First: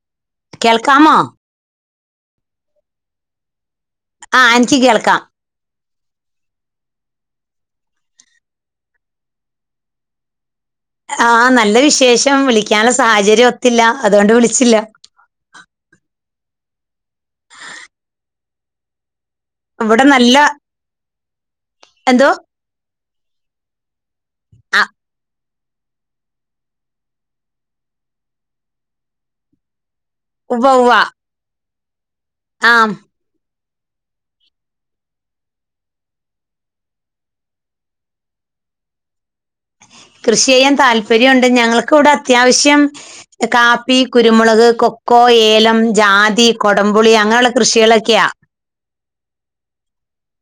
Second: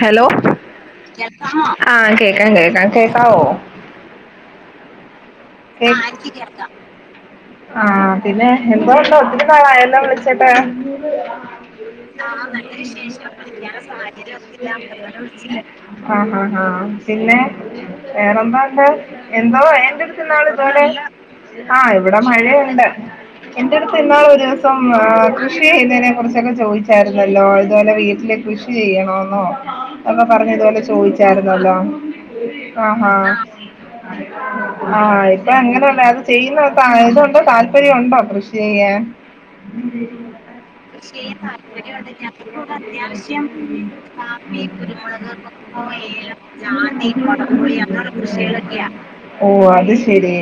Hello കേൾക്കാമോ ആഹ് കേക്കാ കേക്കാ കേക്കാവോ ആഹ് എനിക്ക് കേൾക്കാം ആഹ് എനിക്ക് കേൾക്കാം ആഹ് പിന്നെ എന്തോ ഉണ്ടോ ഒത്തിരി നാളായല്ലോ വിളിച്ചിട്ടെ ആഹ് നല്ല വിശേഷം വിളിക്കാനുള്ള സാഹചര്യം ഒത്തില്ല അതുകൊണ്ട് വിളിച്ചില്ല ഹാ ആഹ് ആഹ് ആഹ് പിന്നെ വേറെന്താണ്ട് എന്താ ഇവിടെ നല്ല ആഹ് ഇവിടെ എന്തോ മഴയുണ്ട് എൻ്റെ എടുത്ത് ഇന്നാൾ ഒരു ദിവസം ആ ആഹ് കൃഷി ചെയ്തതിനെ കുറിച്ചൊക്കെ ചോദിച്ചായിരുന്നല്ലോ ഇതുപോലെ വീട്ടിൽ കൃഷി ചെയ്യണോന്നോ അപ്പം പറഞ്ഞ് ഉവ്വ ഇതുപോലെ ഉവ്വ ചോദിച്ചായിരുന്നല്ലോ ആ ആഹ് ആഹ് ഇപ്പൊ അങ്ങനെയള്ളേ അത് ചെയ്യുന്നുണ്ടോ താല്പര്യം ഉണ്ടോ കൃഷി ചെയ്യാൻ കൃഷി ചെയ്യാൻ താല്പര്യംണ്ട് ഞങ്ങക്ക് ഇവിടെ അത്യാവശ്യം കാപ്പി കുരുമുളക്, കൊക്കോ, ഏലം, ജാതി, കൊടപുളി, അങ്ങനെയുള്ള കൃഷികളൊക്കെയാ ഓഹ് അത് ശരി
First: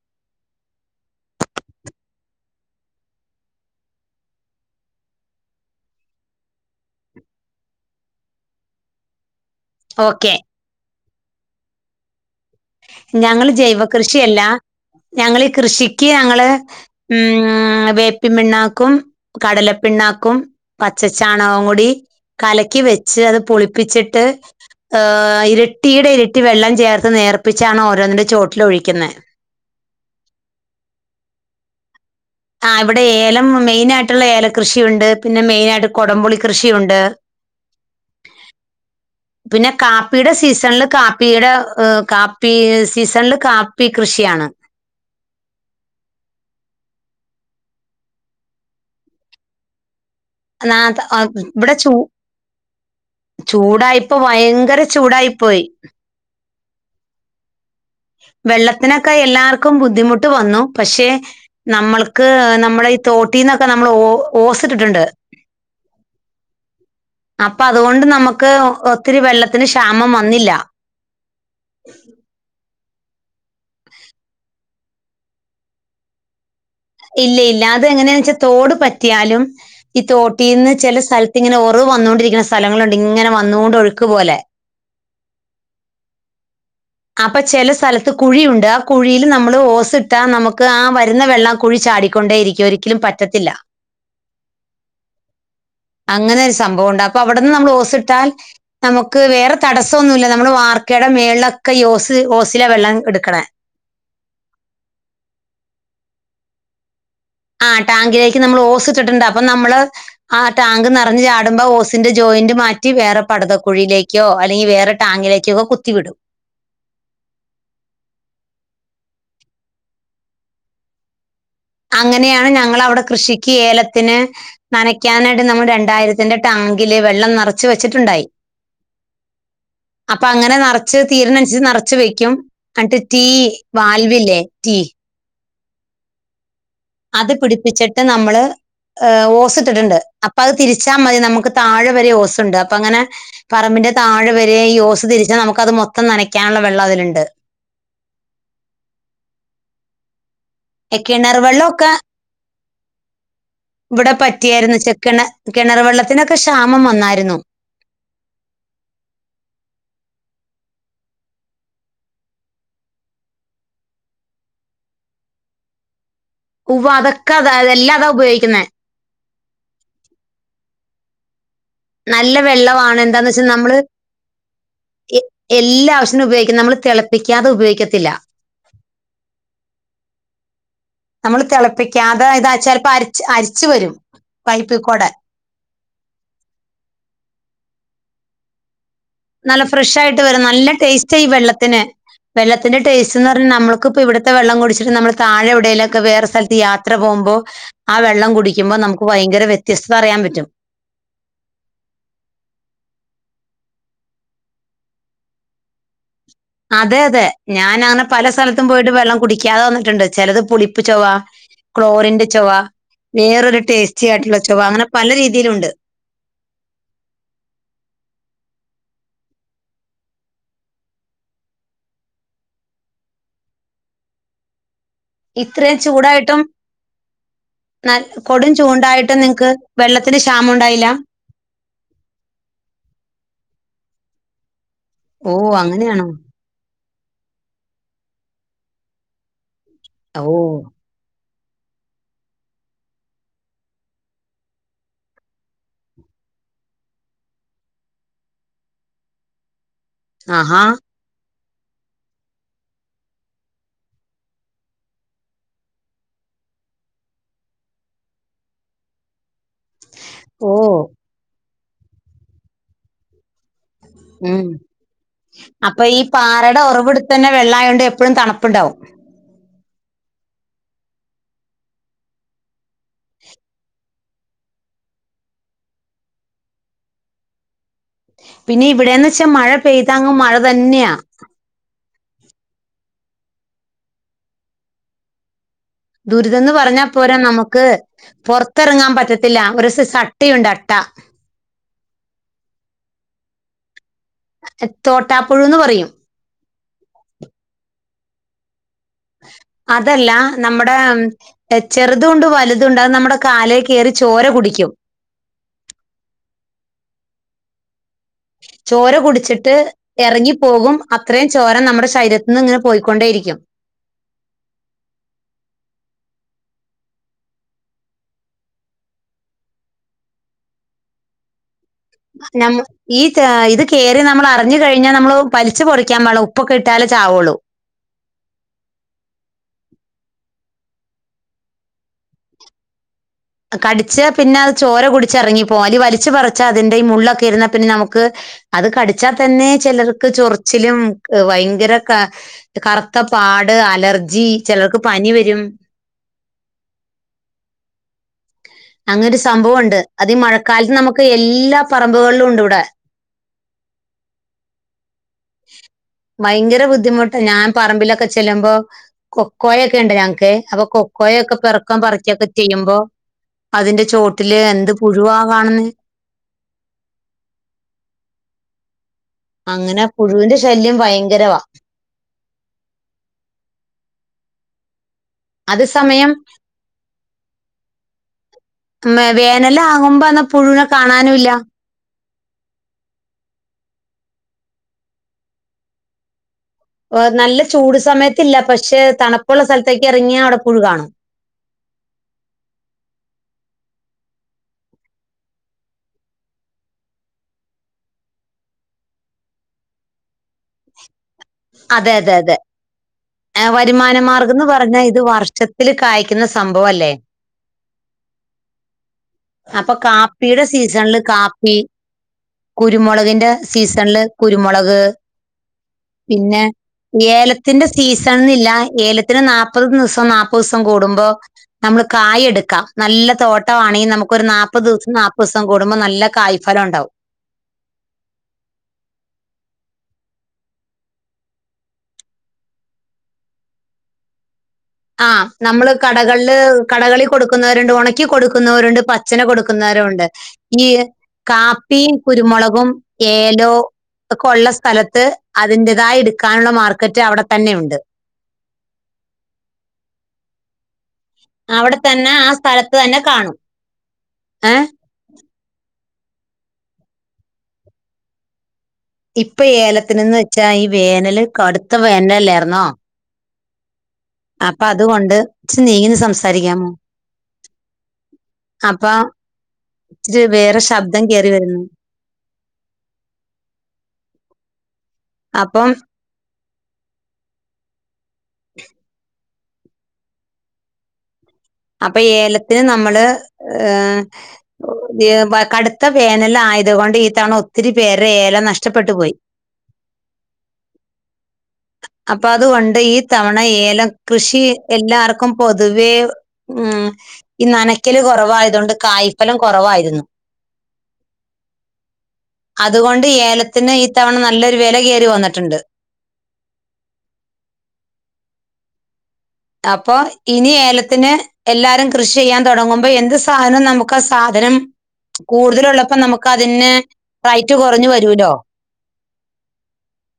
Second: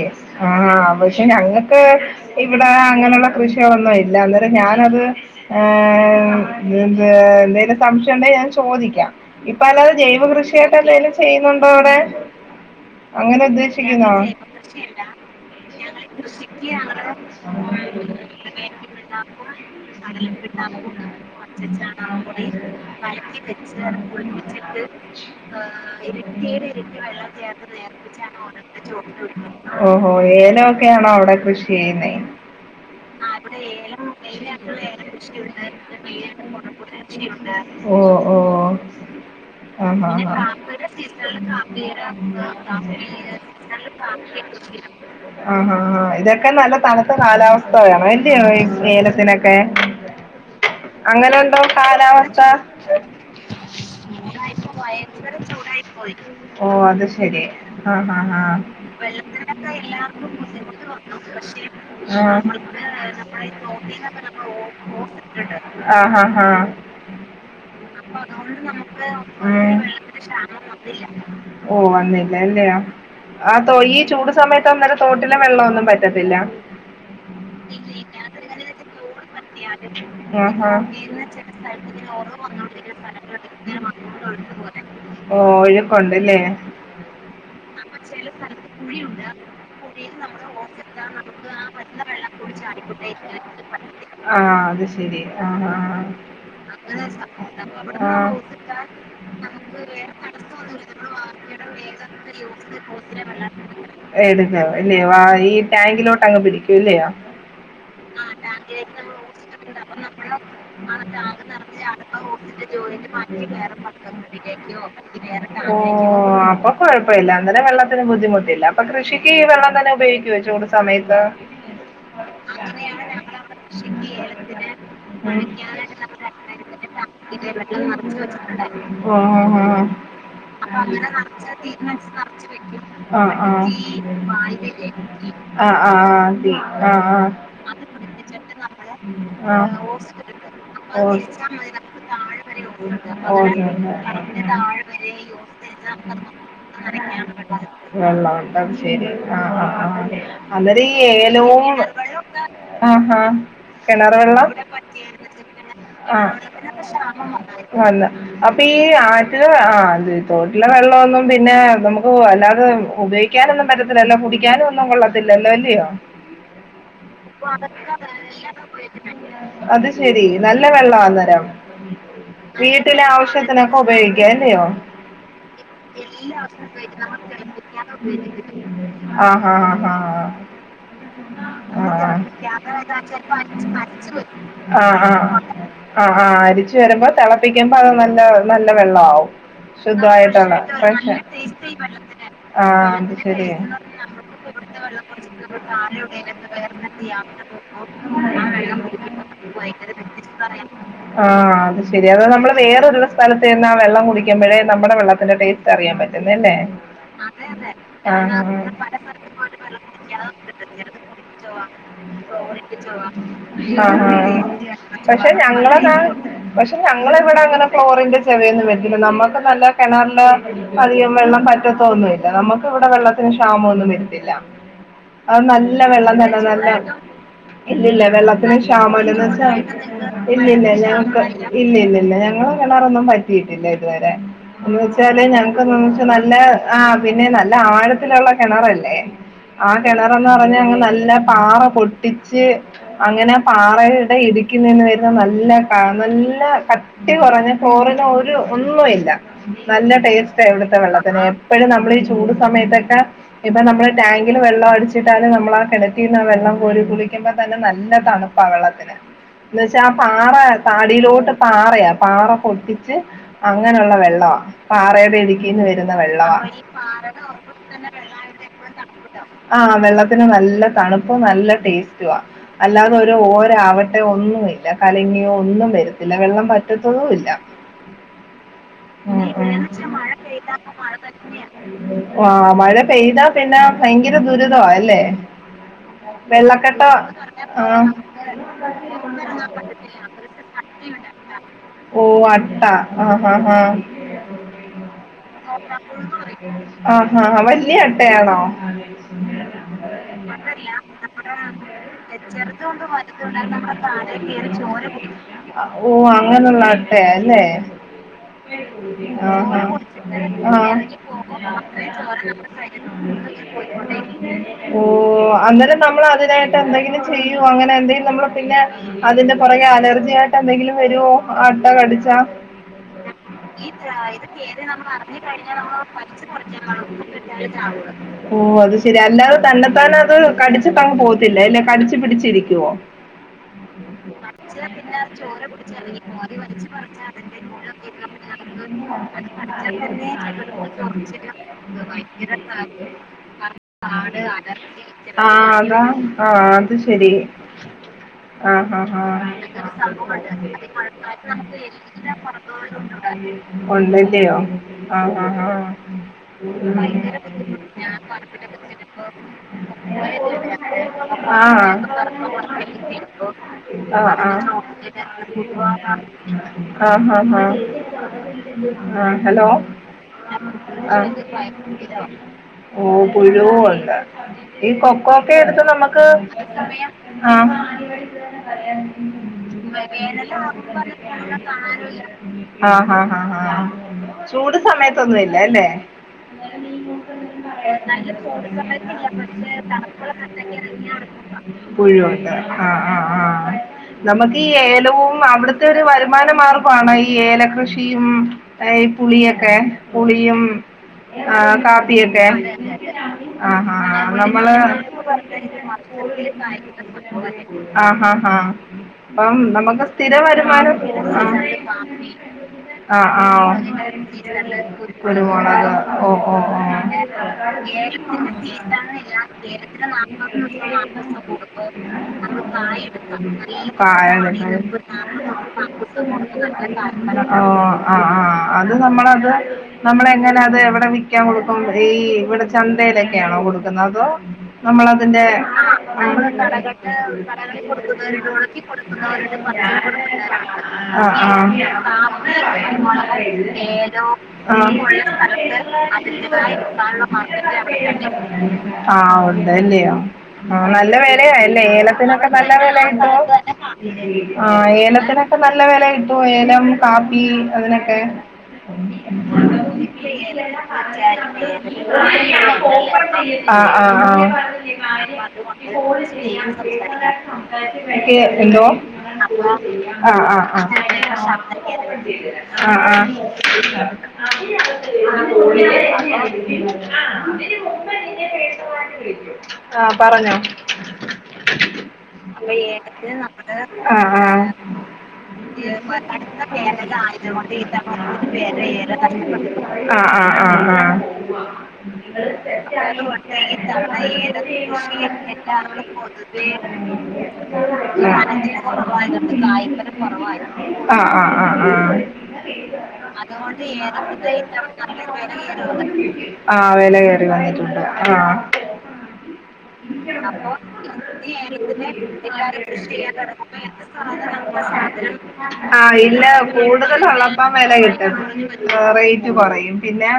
ആഹ് പക്ഷെ ഞങ്ങക്ക് ഇവിടെ അങ്ങനെയുള്ള കൃഷികളൊന്നും ഇല്ല അന്നേരം ഞാനത് ഏഹ് എ എന്തെലും സംശയം ഉണ്ടെങ്കിൽ ഞാൻ ചോദിക്കാം ഇപ്പൊ അല്ലാതെ ജൈവ ഓക്കെ കൃഷിയായിട്ട് എന്തെലും ചെയ്യുന്നുണ്ടോ അവിടെ ഞങ്ങൾ ജൈവ ഇണ്ടോ ഞങ്ങളീ കൃഷിക്ക് ഞങ്ങൾ ഉം വേപ്പിൻ പിണ്ണാക്കും കടലപ്പിണ്ണാക്കും പച്ച ചാണകവും കൂടി കലക്കി വെച്ച് അത് പുളിപ്പിച്ചിട്ട് ഇരട്ടിയുടെ ഇരട്ടി വെള്ളം ചേർത്ത് നേർപ്പിച്ചാണ് ഓരോന്നിന്റെ ചോട്ടില് ഒഴിക്കുന്നത് ഓഹോ ഏലൊക്കെയ ആണോ അവിടെ കൃഷി ചെയ്യുന്നെ ആഹ് ഇവിടെ ഏലം മെയിന് ആയിട്ടുള്ള ഏലം കൃഷിയുണ്ട് പിന്നെ മെയിന് ആയിട്ട് കുടംപുളി കൃഷിയുണ്ട് ഓ ഓ പിന്നെ ആഹ് ആഹ് കാപ്പിയുടെ ആഹ് സീസണിൽ കാപ്പിയുടെ കാപ്പി ആഹ് സീസണിൽ കാപ്പി [inaudible] [inaudible] ആഹ് ആഹ് ആഹ് ഇതൊക്കെ നല്ല തണുത്ത കാലാവസ്ഥ വേണം വല്യ ഏലത്തിനൊക്കെ [inaudible] അങ്ങനെ എന്തോ ഇവിടെ ചൂ കാലാവസ്ഥ ചൂടായിപ്പോ ഭയങ്കര ചൂടായിപ്പോയി. ഓഹ് അത് ശരി ആ ആഹ് വെള്ളത്തിനൊക്കെ എല്ലാവർക്കും ബുദ്ധിമുട്ട് വന്നു പക്ഷെ നമ്മൾക്ക് നമ്മൾ ഈ തോട്ടീന്നൊക്കെ നമ്മൾ ഓസിട്ടിട്ടുണ്ട് ആഹ് ആഹ് ഹാ അപ്പൊ അതുകൊണ്ട് നമ്മുക്ക് ഒത്തിരി ആഹ് വെള്ളത്തിന് ക്ഷാമം ആഹ് വന്നില്ല ഉം ഓ വന്നില്ലേ അല്ലേ അതോ ഈ ചൂട് സമയത്ത് ഇ അന്നേരം തോട്ടിലെ വെള്ളമൊന്നും വറ്റത്തില്ല ഇല്ല ഇല്ല അത് എങ്ങനെയന്ന് വെച്ചാൽ തോട് പറ്റിയാലും ഈ ആഹാ തോട്ടീൽന്ന് ചില സ്ഥലത്ത് ഇങ്ങനെ ഉറവ് വന്നോണ്ടിരിക്കുന്ന സ്ഥലങ്ങളുണ്ട് ഇങ്ങനെ വന്നുകൊണ്ട് ഒഴുക്ക് പോലെ ഓ ഒഴക്കുണ്ടല്ലേ അപ്പൊ ചെലസ് സ്ഥലത്ത് കുഴിയുണ്ട് ആ കുഴിയിൽ നമ്മൾ ഓസ് ഇട്ടാൽ നമുക്ക് ആ വരുന്ന വെള്ളം കുഴി ചാടിക്കൊണ്ടേ ഇരിക്കും ഒരിക്കലും പറ്റ റ്റത്തില്ല ആ അത് ശരി ആ ആ അങ്ങനെരു സംഭവണ്ട് അപ്പൊ അവിടെന്ന് നമ്മൾ ആ ഓസ്ട്ടാൽ നമുക്ക് വേറെ തടസ്സംന്നുല്ല നമ്മള് വാർക്കയുടെ മേളൊക്കെ ഓസ് ഓസില വെള്ളം എടുക്കണേ എടുക്കോ ഇല്ലയോ ഈ ടാങ്കിലോട്ട് അങ്ങ് പിടിക്കൂ ഇല്ലയോ ആ ആഹ് ടാങ്കിലേക്ക് നമ്മൾ ഓസ് ടാങ്കിലേക്ക് ഇട്ടിട്ടുണ്ട് അപ്പൊ ഓസിട്ട് നമ്മള് അപ്പം നമ്മള് ആ ടാങ്ക് ആ നിറഞ്ഞു ടാങ്ക് ചാടുമ്പോ നറഞ്ഞ് ഓസിന്റെ [unintelligible] ജോയിന്റ് ഓസ് മാറ്റി വേറെ വേറെ പടതക്കുഴിയിലേക്കോ അല്ലെങ്കിൽ ടാങ്കിലേക്കോ വേറെ ടാങ്കിലേക്കോ ഒക്കെ കുത്തിവിടും അപ്പൊ കുഴപ്പമില്ല അന്നനെ വെള്ളത്തിന് ബുദ്ധിമുട്ടില്ല അപ്പം കൃഷിക്ക് ഈ വെള്ളം തന്നെ ഉപയോഗിക്കുമോ വച്ച് ചൂട് സമയത്ത് അങ്ങനെയാണ് ഞങ്ങളവിടെ കൃഷിക്ക് ഏലത്തിന് നനക്കാനി നമ്മൾ രണ്ടായിരത് ത്തിന്റെ ടാങ്കില് വെള്ളം നറച്ച് വെച്ചിട്ടുണ്ടായി. ഓ അപ്പൊ അങ്ങനെ ഓ, നറച്ച് തീരനനുസരിച്ച് ഓ. നറച്ച് വെക്കും. എന്നിട്ട് ടീ വാൽവില്ലേ? ടീ... ആഹ ആഹ് ആ ടീ അത് പിടിപ്പിച്ചിട്ട് നമ്മള്... ഓസ് ആഹ് ഇട്ടിട്ണ്ട്. അപ്പ അത് തിരിച്ചാൽ മതി ഓഹ് നമുക്ക് താഴെ വരെ ഓസുണ്ട് അപ്പ അങ്ങനെ... ഓഹ് പറമ്പിന്റെ താഴെ വരെ ഓസ് തിരിച്ചാൽ നമുക്ക് അത് മൊത്തം നനയ്ക്കാനുള്ള വെള്ളം അതിലുണ്ട്. വെള്ളം ണ്ട ശരി ആഹ ആ ആഹ് അല്ലടീ എ, കിണർ ഏലോവ് വെള്ളമൊക്കെ ഹഹ. ഇവിടെ കിണറ് വെള്ളം, പറ്റിയായിരുന്നു ചെക്കിണ കിണർ ആഹ. വെള്ളത്തിനൊക്കെ ക്ഷാമം വന്നായിരുന്നു അല്ല, അപ്പൊ ഈ ആറ്റില ആ അത് തോട്ടിലെ വെള്ളമൊന്നും പിന്നെ... നമുക്ക് അല്ലാതെ ഉപയോഗിക്കാനൊന്നും പറ്റത്തില്ലല്ലോ? കുടിക്കാനൊന്നും കൊള്ളത്തില്ലല്ലോ അല്ലയോ? ഉൂവ, അതൊക്കെ അതാ എല്ലാ അതാ ഉപയോഗിക്കുന്ന്. അത് ശരി, നല്ല വെള്ളം അന്നേരം നല്ല വെള്ളമാണ് വീട്ടിലെ എന്താന്ന് വെച്ചാൽ ആവശ്യത്തിനൊക്കെ നമ്മള് ഉപയോഗിക്കല്ലയോ? ഇത് നമ്മള് തിളപ്പിക്കാതെ ഉപയോഗിക്കത്തില്ല. ആഹ ഹ ഹ ആഹ് ആ നമ്മൾ തിളപ്പിക്കാതെ ഇതാ ചിലപ്പോ അരിച്ച് അരിച്ചു വരും പൈപ്പിൽ അ കൂടെ ആഹ് അ. ആ ആഹ്, അരിച്ചു വരുമ്പോ തിളപ്പിക്ക്പോ അത് നല്ല നല്ല വെള്ളാവും. നല്ല ഫ്രഷായിട്ട് വരും. നല്ല ടേസ്റ്റ് വെള്ളത്തിന്, വെള്ളത്തിന്റെ ആഹ് അത് ടേസ്റ്റ് എന്ന് പറഞ്ഞ ശരി നമ്മക്കിപ്പ ഇവിടുത്തെ വെള്ളം കുടിച്ചിട്ട് നമ്മള് താഴെവിടേലൊക്കെ വേറെ സ്ഥല ത്ത് യാത്ര പോകുമ്പോ, ആ വെള്ളം കുടിക്കുമ്പോ നമുക്ക് ഭയങ്കര വ്യത്യസ്ത അറിയാൻ പറ്റും. ആഹ അത് ശരി. അത് നമ്മള് വേറെരു സ്ഥലത്ത് ചെന്നാ ആ വെള്ളം കുടിക്കുമ്പോഴേ നമ്മുടെ വെള്ളത്തിന്റെ ടേസ്റ്റ് അറിയാൻ പറ്റു. അതെ അതെ, ഞാൻ അങ്ങനെ പല സ്ഥലത്തും പോയിട്ട് വെള്ളം കുടിക്കാതെ വന്നിട്ടുണ്ട് ചിലത് പുളിപ്പ്ച്ചൊവാ. ക്ലോറിന്റെ ചൊവ, വേറൊരു ടേസ്റ്റി ആഹാ ആയിട്ടുള്ള ചൊവ അങ്ങനെ പല പക്ഷെ രീതിയിലുണ്ട്. ഞങ്ങളതാ പക്ഷെ ഞങ്ങള ഇവിടെ അങ്ങനെ ഫ്ലോറിന്റെ ചെവയൊന്നും വത്തില്ല. നമ്മുക്ക് നല്ല കിണറില്... അധികം വെള്ളം പറ്റത്തോ ഒന്നുല്ല. നമുക്ക് അവിടെ വെള്ളത്തിന് ക്ഷാമൊന്നും വരുത്തില്ല. അത് ഇത്രയും നല്ല വെള്ളം തന്നെ, ചൂടായിട്ടും നല്ല... ഇല്ലല്ല ന- കൊടും വെള്ളത്തിനും ക്ഷാമ എന്ന് ചൂണ്ടായിട്ടും വെച്ച... നിങ്ങക്ക് വെള്ളത്തിന് ഇല്ല ക്ഷാമം ഇല്ല ഉണ്ടായില്ല നമുക്ക്... ഇല്ല ഇല്ലല്ല ഞങ്ങള് കിണറൊന്നും വറ്റിയിട്ടില്ല ഇതുവരെ. എന്ന് വെച്ചാല് ഓ ഞങ്ങക്കന്ന് വെച്ചാ അങ്ങനെയാണോ നല് പിന്നെ ആ പിന്നെ നല്ല ആഴത്തിലുള്ള കിണറല്ലേ? ആ കിണറന്ന് ഓ പറഞ്ഞ അങ്ങ് നല്ല പാറ പൊട്ടിച്ച്... അങ്ങനെ പാറയുടെ ഇടുക്കിൽ നിന്ന് വരുന്ന നല്ല ക നല്ല... കട്ടി കുറഞ്ഞ ഫോറിന് ഒരു ഒന്നും ഇല്ല. നല്ല ടേസ്റ്റ ആഹാ ഇവിടുത്തെ വെള്ളം. പിന്നെ എപ്പോഴും നമ്മൾ ഈ ചൂട് സമയത്തൊക്കെ... ഇപ്പൊ നമ്മള് ടാങ്കില് വെള്ളം അടിച്ചിട്ടാലും നമ്മൾ ആ കിണറ്റീന്ന് വെള്ളം കോരി കുളികുമ്പം.. ന്നെ നല്ലതണുപ്പ വള്ള എന്നു വെച്ചാ ആ പാറ ഓ താടിയിലോട്ട് പാറയാ പാറ പൊട്ടിച്ച്... അങ്ങനെയുള്ള വെള്ളൊ. ഉം പാറ ഇടുക്കിന്ന് അപ്പൊ വരുന്ന ഈ വെള്ളാണ്. പാറയുടെ ഉറവിടത്ത് തന്നെ വെള്ളമായോണ്ട് എപ്പോഴും തണുപ്പുണ്ടാവും ആഹ്, വെള്ളത്തിന് നല്ല തണുപ്പും നല്ല ടേസ്റ്റവാ. അല്ലാതെ ഒരു ഓരആവട്ടെയോ ഒന്നു ഇല്ല, കലങ്ങി ഒന്നും വരത്തില്ല. വെള്ളം വറ്റത്തു ഇല്ല. പിന്നെ ഇവിടെന്ന് വെച്ചാ മഴ പെയ് മഴ പെയ്താപ്പ മഴ ആ, മഴ പെയ്താ പിന്നെ ഭയങ്കര ദുരിതോ അല്ലേ? ദുരിതം എന്ന് പറഞ്ഞാൽ വെള്ളക്കെട്ടോ? പോരാ നമുക്ക് ആഹ... പുറത്തിറങ്ങാൻ പറ്റത്തില്ല ഒരു സ- സട്ടയുണ്ട് അട്ട ഓ, അട്ട, ആഹ് ആഹ ആഹ. തോട്ടാപ്പുഴു എന്ന് പറയും ആഹഹ, വലിയ അട്ടയാണോ? [unintelligible] അതല്ല നമ്മുടെ ചെറുതുണ്ട് വലുതുണ്ട് അത് നമ്മുടെ കാലേ കയറി ചോര കുടിക്കും ഓഹ് അങ്ങനെയുള്ള അട്ടയാ അല്ലേ ചോര ആഹ് കുടിച്ചിട്ട് ഇറങ്ങിപ്പോകും ആഹ് അത്രയും ചോര നമ്മുടെ ശരീരത്തിന്ന് ഇങ്ങനെ പോയിക്കൊണ്ടേയിരിക്കും ഓഹ് അന്നേരം നമ്മൾ അതിനായിട്ട് എന്തെങ്കിലും ചെയ്യോ അങ്ങനെ എന്തെങ്കിലും നമ്മള് പിന്നെ അതിന്റെ പുറകെ അലർജി ആയിട്ട് എന്തെങ്കിലും വരുവോ അട്ട കടിച്ചാ നമ്മ ഈ ഇത് കയറി നമ്മൾ അറിഞ്ഞു കഴിഞ്ഞാൽ നമ്മൾ വലിച്ച് പൊളിക്കാൻ പാടില്ല ഉപ്പൊക്കെ ഇട്ടാലേ ചാവുള്ളൂ [unintelligible] ഓഹ് അത് ശരി അല്ലാതെ തന്നെത്താന അത് കടിച്ചിട്ടങ് പോകത്തില്ല അല്ലെ കടിച്ചു പിടിച്ചിരിക്കുവോ കടിച്ച പിന്നെ അത് ചോര കുടിച്ച് ഇറങ്ങിപ്പോവും അല്ല വലിച്ച് പറിച്ചാ അതിന്റെ ഈ മുള്ളൊക്കെ ഇരുന്നാ പിന്നെ നമുക്ക് അത് പിന്നെ കടിച്ചാൽ തന്നെ തന്നെ ചിലർക്ക് ചിലപ്പോൾ ചൊറിച്ചിലും കുറച്ച് ഭയങ്കര ക കറു നാല് ത്ത പാട് നാട് അലർജി അലർജി ചിലർക്ക് പനി ആ വരും അതാ ആഹ് അത് ശരി ആഹ് ഹാ അങ്ങനെ ഒരു സംഭവം ഹാ ഉണ്ട് അത് ഈ മഴക്കാലത്ത് നമുക്ക് എല്ലാ പറമ്പുകളിലും ഉണ്ട് ഇവിടെ ഉള്ളുല്ലെയോ ആഹ് ആഹ് ഭയങ്കര ബുദ്ധിമുട്ട് ഞാൻ പറമ്പിലൊക്കെ ചെല്ലുമ്പോ കൊക്കോയൊക്കെ ഉണ്ട് ഞങ്ങക്ക് അപ്പൊ കൊ ക്കൊയൊക്കെ പേറക്കേം എന്നൊക്കെ പറഞ്ഞ് പറിക്കെക്കെ ഹോസ്പിറ്റലിൽ ചെയ്യുമ്പോ കിട്ടിയപ്പോൾ അതിന്റെ ആ ചുവട്ടില് എന്ത് പുഴുവാ കാണുന്നെ ആഹ് ഹാ ഹാ ആഹ് ഹലോ അങ്ങനെ പുഴുവിന്റെ ശല്യം ആഹ് ഭയങ്കരവാ ഓഹ് പുഴുവു ഉണ്ട് ഈ കൊക്കോക്കെ എടുത്ത് നമുക്ക് അതേസമയം ആഹ് ആഹ് വേനലാകുമ്പോ അന്ന വേനലു പുഴുവിനെ ആവുമ്പോ അത് കാണാനുമില്ല കുടുതലും കാണാനുമില്ല ആഹ് ഹാ ഹാ ഹാ ചൂട് സമയത്തൊന്നുല്ല അല്ലേ ഏഹ് നല്ല ചൂട് നല്ല സമയത്തില്ല ചൂട് സയത്തില്ല തണുപ്പുള്ള പക്ഷെ സ്ഥലത്തേക്ക് തണുപ്പുള ഇറങ്ങിയാൽ അവിടെ പുഴു കാണും സമയത്തെ [unintelligible] പുഴു വുണ്ട് ആഹ് ആഹ് ആഹ് നമുക്ക് ഈ ഏലവും അവിടുത്തെ ഒരു വരുമാന മാർഗമാണോ ഈ ഏലം കൃഷിയും ഈ പുളിയൊക്കെ പുളിയും ആഹ് അതെ അതെ കാപ്പിയൊക്കെ അതെ ഏഹ് ആഹ് വരുമാന ആഹ് മാർഗം എന്ന് നമ്മള് പറഞ്ഞാൽ ഇത് വർഷത്തിൽ കായ്ക്കുന്ന സംഭവല്ലേ ആഹ് അഹ് ആഹ് അപ്പം അപ്പൊ നമുക്ക് സ്ഥിര കാപ്പിയുടെ വരുമാനം സീസണിൽ കാപ്പി ആഹ് ആഹ് കുരുമുളകിന്റെ സീസണിൽ ആഹ് കുരുമുളക് കുരുമുളക് പിന്നെ ഓഹ് ഏലത്തിന്റെ സീസൺ എന്നില്ല ഓഹ് ഏലത്തിന് നാൽപ്പത് ഓഹ് ദിവസം നാൽപ്പത് ദിവസം കൂടുമ്പോ [unintelligible] നമ്മൾ കായ് എടുക്കാം നല്ല തോട്ടമാണെങ്കി കായ നമ്മുക്കൊരു നാല്പ്പത് ദിവസം എടുക്കാം. നാല്പ്പത് ദിവ സം കൂടുമ്പോ നല്ല കായ്ഫലം ഉണ്ടാവും ഓഹ് ആഹ് ആഹ് അത് നമ്മളത് നമ്മൾ എങ്ങനെ അത് എവിടെ വിൽക്കാൻ കൊടുക്കും ഈ ഇവിടെ ചന്തയിലൊക്കെയാണോ കൊടുക്കുന്നത് അതോ ആ നമ്മളതിന്റെ നമ്മള് കടകളില് കടകളിൽ കൊടുക്കുന്നവരുണ്ട് ഉണക്കി കൊടുക്കുന്നവരുണ്ട് [unintelligible] പച്ചനെ കൊടുക്കുന്നവരുണ്ട്. ഈ ആഹ് കാപ്പിയും കുരുമുളകും ആഹ് ഏലോ ഒക്കെ ഉള്ള സ്ഥലത്ത് ആഹ് [unintelligible] തന്നെയുണ്ട് ആഹ് ഉണ്ട് അല്ലയോ ആ ആഹ് നല്ല വിലയല്ലേ അവിടെ തന്നെ ആ ഏലത്തിനൊക്കെ നല്ല സ്ഥലത്ത് വില തന്നെ കിട്ടുവോ കാണും. ഏഹ് ആഹ് ഏലത്തിനൊ ക്കെ നല്ല വില കിട്ടുവോ ഏലം കാപ്പി അതിനൊക്കെ ഇപ്പൊ ഏലത്തിനെന്ന് വെച്ചാ ഈ വേനല് കടുത്ത വേനലായിരുന്നോ [unintelligible] ആഹ് ആഹ് ആഹ് അപ്പൊ അതുകൊണ്ട് ഇച്ചിരി നീങ്ങി സംസാരിക്കാമോ ക്കെ എന്തോ അപ്പൊ ഇച്ചിരി ആഹ് ആഹ് വേറെ ശബ്ദം ആഹ് കേറി വരുന്നു ആഹ് ആഹ് അപ്പം [unintelligible] ആഹ് പറഞ്ഞോ [inaudible] അപ്പൊ ഏലത്തിന് നമ്മള് ആഹ് ആഹ് കടുത്ത വേന ഏലം [unintelligible] നഷ്ടപ്പെട്ടു പോയി ആഹ് അപ്പൊ അതുകൊണ്ട് ഈ തവണ ആഹ് ഏലം കൃഷി എല്ലാവർക്കും പൊതുവെ ആഹ് ഉം ഈ നനയ്ക്കല് [unintelligible] കുറവായതുകൊണ്ട് കായ്ഫലം കുറവായിരുന്നു [unintelligible] ആഹ് ആഹ് ആഹ് ആഹ് അതുകൊണ്ട് ഏലത്തിന് ഈ തവണ നല്ലൊരു വില കയറി വന്നിട്ടുണ്ട് [unintelligible] ആഹ് വില കയറി വന്നിട്ടുണ്ട് ആഹ് അപ്പൊ ഇനി ഏലത്തിന് എല്ലാരും കൃഷി ചെയ്യാൻ തുടങ്ങുമ്പോ എന്ത് സാധനവും നമുക്ക് ആഹ് സാധനം കൂടു ആഹ് ഇല്ല കൂടുതൽ ഒള്ളപ്പാ വില കുറഞ്ഞു കിട്ടും വരൂലോ റേറ്റ് കുറയും പിന്നെ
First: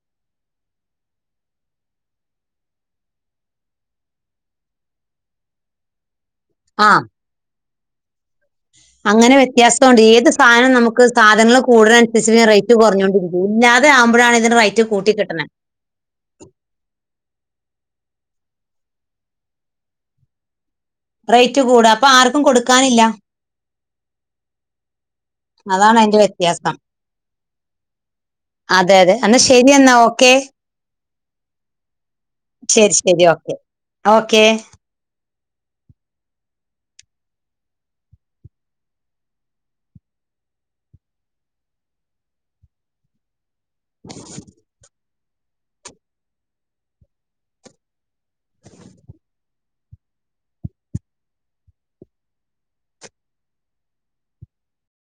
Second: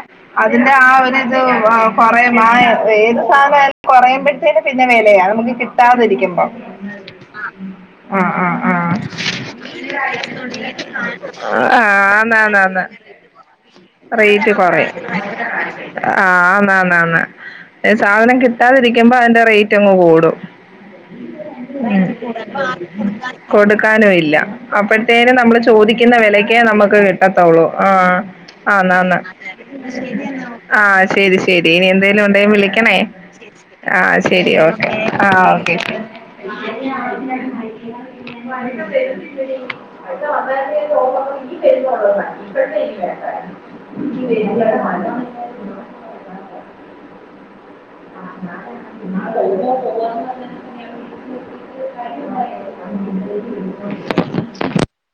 അതിന്റെ ആഹ് ഒരുരിത് കൊറയ ആഹ് ഏത് സാധനമായാലും കുറയൻ പറ്റ പിന്നെ വിലയാണ് നമുക്ക് കിട്ടാതിരിക്കുമ്പോ ആഹ് ഉം ആഹ് ആഹ് ആഹ് അങ്ങനെ വ്യത്യാസം ഉണ്ട് ഏത് സധനം നമുക്ക് സാധനങ്ങള് കൂടുതല് ആഹ് അനുസരിച്ച് റേറ്റ് ആന്നാന്നാന്ന് കുറഞ്ഞോണ്ടിരിക്ക ഇല്ലാതെ ആവുമ്പോഴാണ് ഇതിന് റേറ്റ് കൂട്ടുന്നത് ആഹ് അന്ന് അന്ന് ആന്ന് ഏഹ് സാധനം കിട്ടാതിരിക്കുമ്പോ അതിന്റെ റേറ്റ് അങ്ങ് കൂടും റേറ്റ് കൂടുക ഉം അപ്പൊ ആർക്കും കൊടുക്കാനില്ല കൊടുക്കാനും ഇല്ല അപ്പം തേങ്ങ നമ്മള് അതാണ് ചോദിക്കുന്ന അതിന്റെ വിലക്കേ വ്യത്യാസം നമുക്ക് കിട്ടത്തുള്ളൂ ആഹ് ആന്ന് ആന്ന് എന്നാൽ ശരിയെന്നാ ഓക്കെ ആഹ് ശരി ശരി ഇനി എന്തേലും ഒണ്ടങ്കി ശരി വിളിക്കണേ ശരി ഓക്കെ ആഹ് ഓക്കെ ശരി ഓ ഏഹ് ആഹ് ഓക്കെ [unintelligible] ഇൻക്കി [unintelligible] [unintelligible]